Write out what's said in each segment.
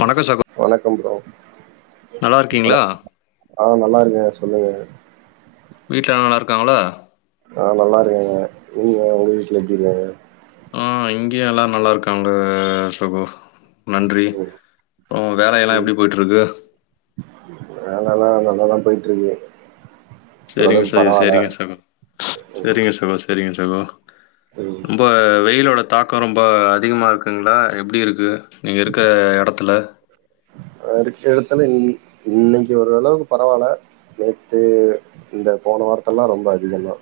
வணக்கோ சகோ வணக்கம் ப்ரோ நல்லா இருக்கீங்களா? ஆ நல்லா இருக்கே சொல்லுங்க வீட்ல எல்லா நல்லா இருக்காங்களா ஆ நல்லா இருக்காங்க நீங்க உங்க வீட்ல எப்டி இருக்காங்க ஆ இங்கியு எல்லா நல்லா இருக்காங்க சகோ நன்றி ம், அப்றோ வேலை எல்லா ம். எப்டி போய்ட்டுருக்கு வேலலா நல்லாதாச்க போயிட்டு இருக்கு சேரிங்க சேரிங்க சேரிங்க சகோ ம், சேரிங்க சகோ சேரிங்க சகோ ம் ரொம்ப வெயிலோட தாக்கோ ரொம்ப அதிகமாக இருக்குங்களா எப்டி இருக்கு நீங்க இருக்கற எடத்துல அ இருக்க எடத்துலை இன்னைக்கு ஒரு அளவுக்கு பரவால்ல நேத்து இந்த போன வாரத்துல்லா ரொம்ப அதிக தா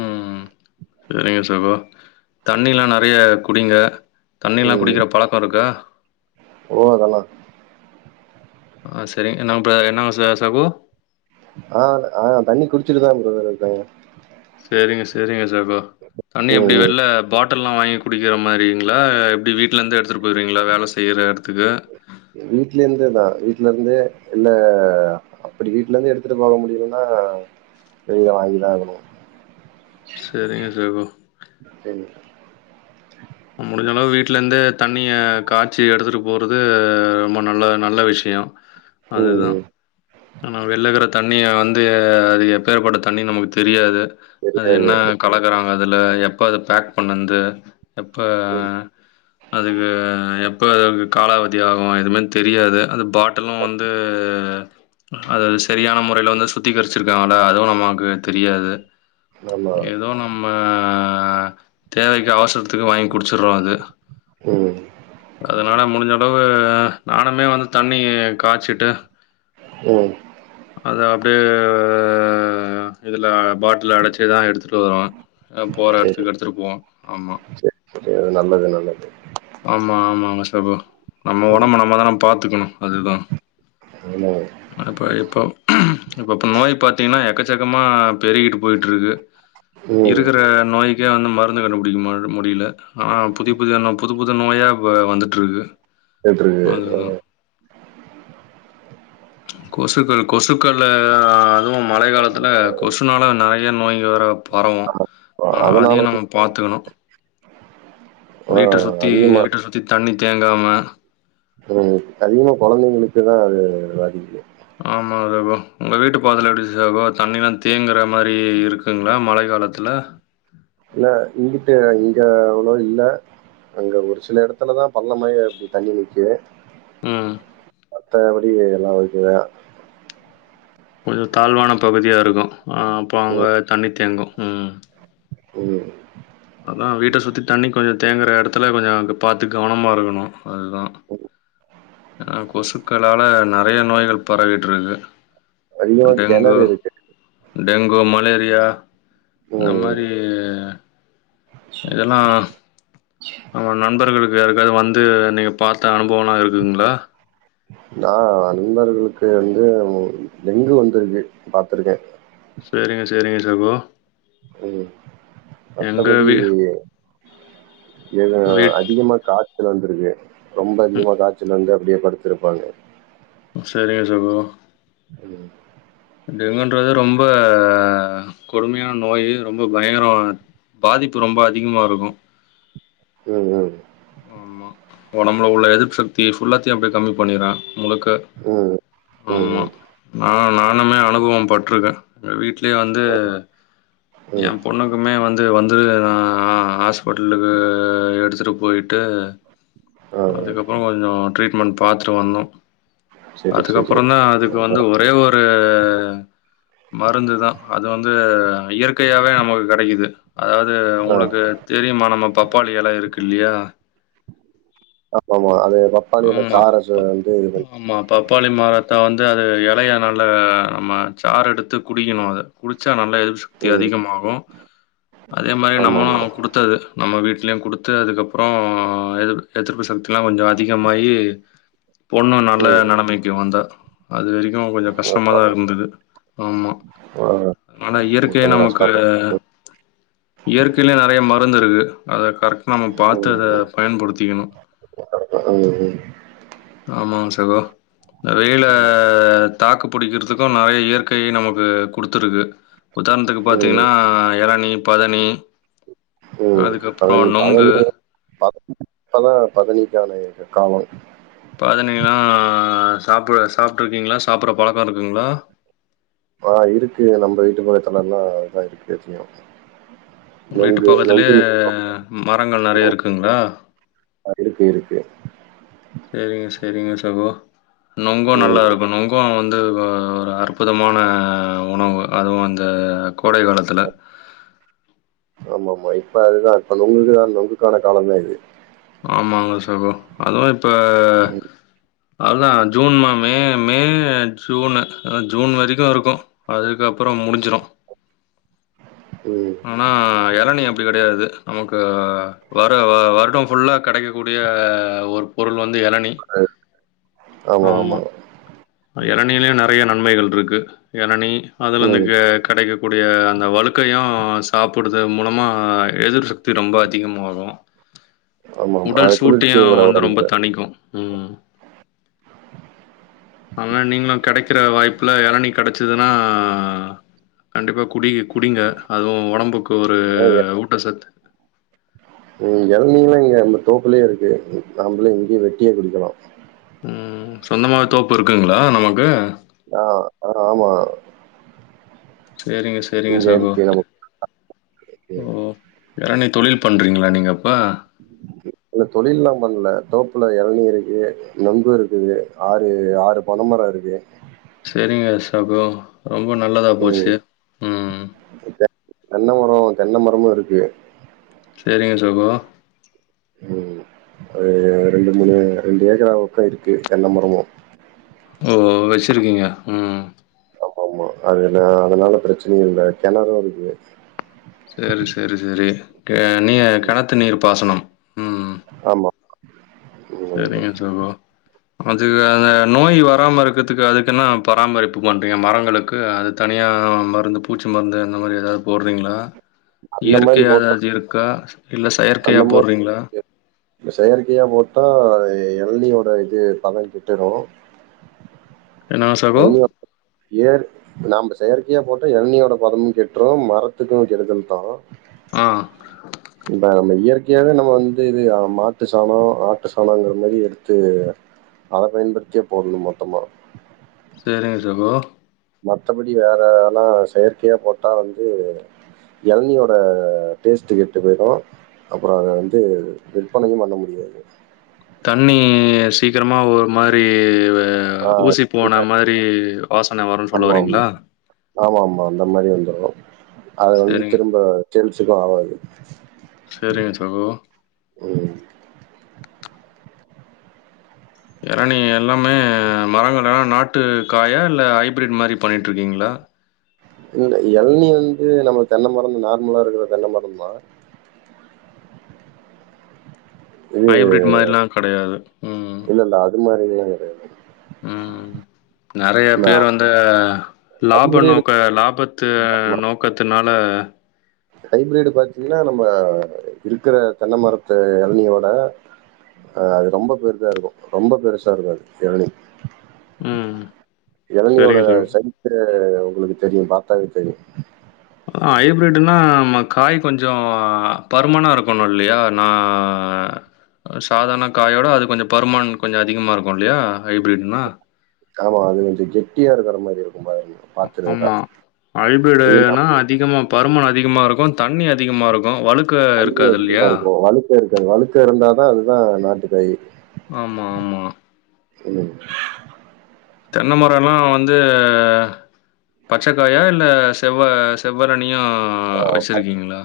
ம் செரிங்க சகோ தண்ணில்லா நெறைய குடிங்க தண்ணில்லா ம். குடிக்கிற பழக்கோ இருக்கா ஓ! அதெல்லாம். ஆ செரிங்க நம்ப என்ன ச சகோ ஆ ஆ தண்ணி குடிச்சிட்டுதா ப்ரோ இருக்க சேரிங்க சேரிங்க சகோ தண்ணி ம், எப்டி ம். வெள்ள பா ட்டல்லா வாங்கி குடிக்கிற மாரிங்ளா எப்டி வீட்லருந்து எடுத்துட்டு போயிருவீங்ளா வேல செய்ற எடத்துக்கு வீட்ல இருந்து தா வீட்ல இருந்தே என்ன அப்படி வீட்ல இருந்து எடுத்துட்டு போக முடியிலன்னா வெளிய வாங்கிதா ஆகணு சேரிங்க சகோ [unintelligible] முடிஞ்ச அளவு வீட்ல இருந்து தண்ணிய காய்ச்சு எடுத்துட்டு போறது ரொம்ப நல்ல நல்ல விஷயோ அதுதா ம். ஆனா வெள்ல இருக்குற தண்ணிய வந்து அது எப்பேயர்ப்பட்ட தண்ணின் நமக்கு தெரியாது அது தெரியாது. என்னா கலக்குறாங்க அதுல எப்ப அது பேக் பண்ணன்து எப்ப ம். அதுக்கு எப் எப்ப அது காலாவதி ஆகு எதுமே தெரியாது அந்த பாட்டலு வந்து அது சரியான முறையில வந்து சுத்திகரிச்சிருக்காங்கள அதுவு நமாக்கு தெரியாது ஆமா. ஏதோ நம்ம தேவைக்கு அவசரத்துக்கு வாங்கி குடிச்சடுறோ அத ம் அதனால முடிஞ்ச அளவு நானுமே வந்து தண்ணி காச்சிட்டு ம் அது அப்டே இதுல பாட் ல அடச்சிதா எடுத்துட்டு வரோ போற எடத்துக்கு எடுத்துட்டு போவோ ஆமா சேரி நல்லது நல்லது ஆமா ஆமாங்க சகோ நம்ம ம். ஒடம்ப நம்மதான பாத்துக்கணு அதுதா ஆமாங்க அப்ப இப்போ இப்பப்ப நோய் பாத்தீங்கனா எக்கச்சக்கமா பெருகிட்டு போயிட்ருக்கு ம். இருக்கிற நோய்க்கே வந்து மருந்து கண்டுபிடிக்க முட்ல்ல முடியில ஆனா புதிய புதிதான புது புது நோயாக இப்ப வந்துட்ருக்கு கேட்டுருக்கு. அதுதா கொசுக்கள் கொசுக்களயா அதுவு மழை காலத்துல கொசுனால நெறைய நோய்ங்க வேற பரவு அ ஆ அதனால அதையு தான் நம்ம பாத்துக்கணு ப்ப ஆ வீட்ட சுத்தி எ அதிகமா வீட்ட சுத்தி தண்ணி தேங்காம ம் அதிகமா கொழந்தைங்களுக்கு தா அது பாதிப்பு ஆமாங்க ப்ரோ உங்கள் வீட்டு பாதைல எப்டி சகோ தண்ணிலா தேங்குற மாரி இருக்குங்களா மழை காலத்தில இல்ல இங்கிட்டு இங்க அவ்ளோ இல்ல அங்க ஒரு சில எடத்துலதா பள்ளமாயி அப்டி தண்ணி நிக்கு ம் த்தபடியு எல்லா வீட்லையு ஃபுல் தாழ்வான பகுதியாக இருக்கு ஆ அப்போ அங்க தண்ணி தேங்கு ம் என்னது அதா வீட்ட சுத்தி தண்ணி கொஞ்ச தேங்குகிற எடத்துல கொஞ்ச அங்க பாத்து கவனமாக இருக்கணு அது தா ஆ கொசுக்களால நெறைய நோய்கள் பரவிட்ருக்கு அதிகமா டெங்கு கிணறு இருக்கு. டெங்கு மலேரியா இந்த ம். மாரி இதெல்லா உங்க நண்பர்களுக்கு யாருக்காவ்து வந்து நீங்க பாத்த அனுபவலா இருக்குங்ளா நா நண்பர்களுக்கு வந்து டெங்கு வந்துருக்கு பாத்துருக்கே சேரிங்க சேரிங்க சகோ ம் எங்க மத்தபடி வீ ஏது வீட் அதிகமா காய்ச்சல் வந்துருக்கு ரொம்ப அதிகமாக காய்ச்சல் வந்து அப்டியே படுத்துருப்பாங்க சேரிங்க சகோ ம் டெங்குன்றது ரொம்ப கொடுமையான நோயி ரொம்ப பயங்கரமானது பாதிப்பு ரொம்ப அதிகமா இருக்கு ம் ம் ஆமா ஒடம்புல உள்ள எதிர்ப்பு சக்திய ஃபுல்லாத்தையு அப்டியே கம்மி பண்ணிரு முழுக்க ம் ம் ஆமா ம் நா நானுமே அனுபவ பட்ருக்கே அந்த வீட்லயே வந்து எ ம் பொண்ணு க்குமே வந்து வந்து நா ஆ ஹாஸ்பிட்டலுக்கு எடுத்துட்டு போய் ட்டு ஆ ஆ அதுக்கப்பற கொஞ்ச ட்ரீட்மென்ட் பாத்துட்டு வந்தோ சரி சரி அதுக்கப்பறந்தா அதுக்கு வந்து அதான். ஒரே ஒரு மருந்து தா அது வந்து இயற்கையாவே நமக்கு கெடைக்குது அதாவ்து ஆ உங்களுக்கு தெரியுமா நம்ம பப்பாளி எல இருக்கு இல்லையா ஆமாம்மா அது பப்பாளி எல ஆமா. சார ப வந்து இது பண் ஆமா பப்பாளி மரத்த வந்து அது எலைய நல்ல ஆமா சாறு எடுத்து குடிக்கணு அத குடிச்சா நல்லா எதி்ர்ப்பு சக்தி ம் அதிகமாகு அதே மாரி நம்மளு ஆமாமா குடுத் த்தது நம்ம வீட்லயு குடுத்து அதுக்கப்றோ எதி எதிர்ப்பு சக்திலா கொஞ்ச அத் திகமாயி பொண்ணு நல்ல ம் நெலமைக்கி வந்தா அது வரைக்கும் கொஞ்ச கஷ்டமா அப்பா தா இருந்தது ஆமா ஆ ஆனா இயற் க்கை கொஞ்சம் நமக்கு கஷ்டம் தான் இயற்கையிலயே நெறைய மருந்து இருக்கு அத கரெக்ட் நம்ம பாத்து அத பயன்படுத்திக்கணும் ஒக் ம் ஆமாங் சகோ இந்த வெயில ம் தாக்கு புடிக்றதுக்கும் நெறைய இயற்கையே நமக்கு குடுத்துருக்கு உதாரணத்துக்கு பாத்தீங்கனா ம் இளநி பதனி ம் அதுக்கப்புறோ பதனி நொங்கு பதனி இப்பதா பதனிக்கான காலம் பதனினா சாப்பற சாப்ட்ருக்கீங்களா சாப்பற பழக்கம் இருக்குங்களா ஆ இருக்கு நம்ம வீட்டு மரத்திலலா இதா தெரியும் வீட்டு பக்கத்துலே மரங்கள் நெறைய இருக்குங்களா ஆ இருக்கு இருக்கு சேரிங்க சேரிங்க சகோ நொங்கும் நல்லா ம் இருக்கும் நொங் ங்கு வந்து ஆ ஒரு அற்புதமான உணவு அதுவும் இந்த கோடை காலத்துல ஆமா ஆமா இப்ப அதுதா இப்ப நொங்கு நுங்குக்கான காலம்தா இது ஆமாங்க சகோ அதுவும் இப்போ அதுதா ஜூன் மா மே மே ஜூனு ஆ ஜூன் வரைக்கும் இருக்கும் அதுக்கப்பறம் முடிஞ்சிடும் ம் ஆனா இளநி அப்டி கெடையாது நமக்கு வ வரு வருடம் ஃபுல்லா கெடைக்க கூடிய ஒரு பொருள் வந்து எளனி ஆமா எளனிலையு நெறைய நன்மைகள் இருக்கு எளநி அதுல இருந்து ம். கெடைக் கூடிய அந்த வலுக்கையும் சாப்புடுது மூலமாக எதிர்ப்பு சக்தி ரொம்ப அதிகமாகும் ஆமாமா. உடல் அது குளிர்ச்சியும் சூட்டையும் கூட வந்து ரொம்ப உடம்புக்கு. தனிக்கும் ம் ஆனா நீங்களும் கெடைக்கிற வாய்ப்புல எளநி கெடைச்துன்னா கண்டிப்பா குடி குடிங்க அதுவும் ஒடம்புக்கு ஒரு ஊட்டசத்து இங்க இளநீல்லா இங்கே நம்ம தோப்புலயே இருக்கு நம்மளே இங்கே வெட்டியே குடிக்கலா ம் சொந்தமாவே தோப்பு இருக்குங்களா நமக்கு ஆ ஆமா சேரிங்க சேரிங்க இங்க சகோ இருக்கு நமக்கு. ம் இளநீ தொழில் பண்ணறீங்களா நீங்க அப்ப இல்ல தொழில்லா பண்ணல தோப்புல இளநீ இருக்கு நொங்கு இருக்குது ஆறு ஆறு பனைமரம் இருக்கு சேரிங்க சகோ ரொம்ப நல்லதா ம். போச்சு ம் தென்ன மரம் தென்ன மரமும் இருக்கு சேரிங்க சகோ ம் ஒரு ரெண்டு மூணு ரெண்டு ஏக்கராவுக்கா இருக்கு தென்ன மரமும் ஓ வச்சிருக்கீங்க ம் ஆமா அதுல அதனால பிரச்சனயு இல்ல கிணறும் இருக்கு சேரி சேரி சேரி நீ கிணத்து நீர் பாசனம் ஆமா ம். சேரிங்க சகோ அதுக்கு அந்த நோய் வராம இருக்கதுக்கு அதுக்கு என்னா பராமரிப்பு பண்றீங்க மரங்களுக்கு அது தனியாக மருந்து பூச்சி மருந்து அந்த மாரி ஏதாவது போடுறீங்களா அந்த மாரி இயற்கையா போட்டா எதாவது இருக்கா இல்ல செயற்கையா போடுறீங்களா இந்த செயற்கையா போட்டா எளநீயோட இது பலன் கிட்டுரு என்னங்க சகோ? எளநீ ஏர் நாம செயற்கையா போட்டா எளநீயோட பதமு கெட்றூ மரத்துக்கூ கெடுதல்தா ஆ இப்ப நம்ம இயற்கையாவே நம்ம வந்து இது மாட்டு சாணொ ஆட்டு சாணோங்கிற மாரி எடுத்து அத பயன்படுத்தியே போட்ணு மொத்தமா செரிங்க சகோ மத்தபடி வேறலா செயற்கையா போட்டா வந்து எளநியோட டேஸ்ட்டு கெட்டு போயிரு அப்பறோ அத வந்து விற்பனைையு பண்ண முடியாது தண்ணீஸ் சீக்கிரமாக ஒரு மாரி ஆ ஊசி போன மாரி வாசன வருன்னு சொல்ல ஆமாம் வரீங்ளா ஆமா ஆமா அந்த மாரி வந்துரு அத வந்து சரிங்க திரும்ப தெவ்ச்சுக்கூ ஆகாது செரிங்க சகோ ம் எரநீ எல்லாமே மரங்கள்லா நாட்டு காயா இல்ல ஹைப்ரிட் மாரி பண்ணிகிட்டுருக்கீங்ளா இல்ல எளநீ வந்து நம்ம தென்ன மரம் நார்மலா இருக்கிற தென்ன மரந்தா இது ஹைப்ரிட் மாரில்லா கெடையாது அந்த மாரி இதெல்லா கெடையாது ம் நறைய நம்ம பேர் வந்து லாப ஹைபிரிட் நோக்க லாபத்து நோக் கத்துனால ஹைபிரடு பாத்தீங்கனா நம்ப இருக்கிற தென்ன மரத்த எளநீயோட அது ரொம்ப பெருதா இருக்கூ ரொம்ப பெருசா இருக்கூ அது எளநீ ம் எளநீயோட சரிங்க சகோ சைசு உங்களுக்கு தெரியு பாத்தாவே தெரியு அ ஹைப்ரிட்டுனா நம்ம காய் கொஞ்சொ பருமனா இருக்கணு இல்லயா நா அ சாதாரன காயோட அது கொஞ்சோ பருமன் கொஞ்சோ அதிகமா இருக்கூ இல்லயா ஹைப்ரிட்னா ஆமா அது கொஞ்சோ கெட்டியா இருக்கற மாரி இருக்கூ [unintelligible] ஆமா நம்ம ஹைப்ரெடுனா அதிகமா பருமன் அதிகமா இருக்கூ தண்ணி அதிகமாக இருக்கூ வலுக்க தண்ணி இருக்காது அதிகமா இல்லயா இருக்கும். வழுக்க இருக்காது வழுக்க இருந்தாதா அதுதா நாட்டு காயி ஆமா ஆமா ம் தென்ன மரல்லா வந்து பச்சக்காயா இல்ல செவ்வ செவ்வரனியா வச்சருக்கீங்ளா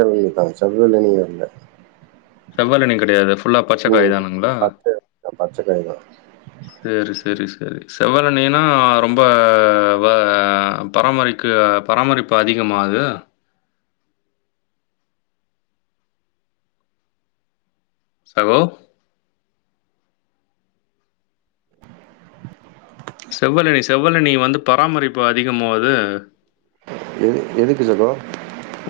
[unintelligible] தான் செவ்வளநீ இல்ல செவ்வளநீ கடையாது ஃபுல்லா பச்சக்காய் ம். தானுங்ளா பச்ச பச்சை காய் தான். செரி செரி செரி செவ்வளநீனா ரொம்ப வ பராமரிக்க பராமரிப்பு அதிகமா அது சகோ செவ்வளநீ செவ்வளநீ வந்து பாரமரிப்பு அதிகமோ அது எது எதுக்கு சகோ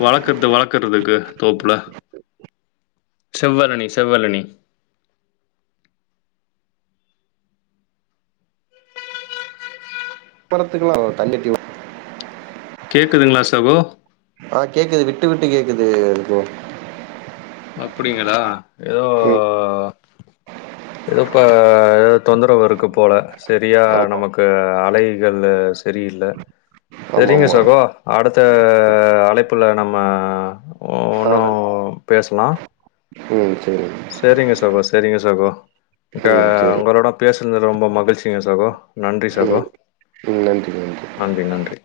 வளக்கர்து வளக்கரதுக்கு தோப்புல செவ்வளனி செவ்வளனி பணத்துக்குலா கேக்குதுங்ளா சகோ ஆ கேக்குது விட்டு விட்டு கேக்குது ஃப்ரோ அப்டிங்களா எதோ ம் எதோ ப தொந்தரவு இருக்கு போல சரியா ஆமா நமக்கு அலைகள் சரியில்ல ஆமா சரிங்க ஆமா சகோ அடுத்த அழைப்புல நம்ம காதல் பேசலா ம் சேரி சரிங்க சகோ சரிங்க சகோ இங்க ம் சேரி உங்களோட பேசுறது ரொம்ப மகிழ்ச்சிங்க சகோ நன்றி சகோ ம் நன்றி நன்றி நன்றி நன்றி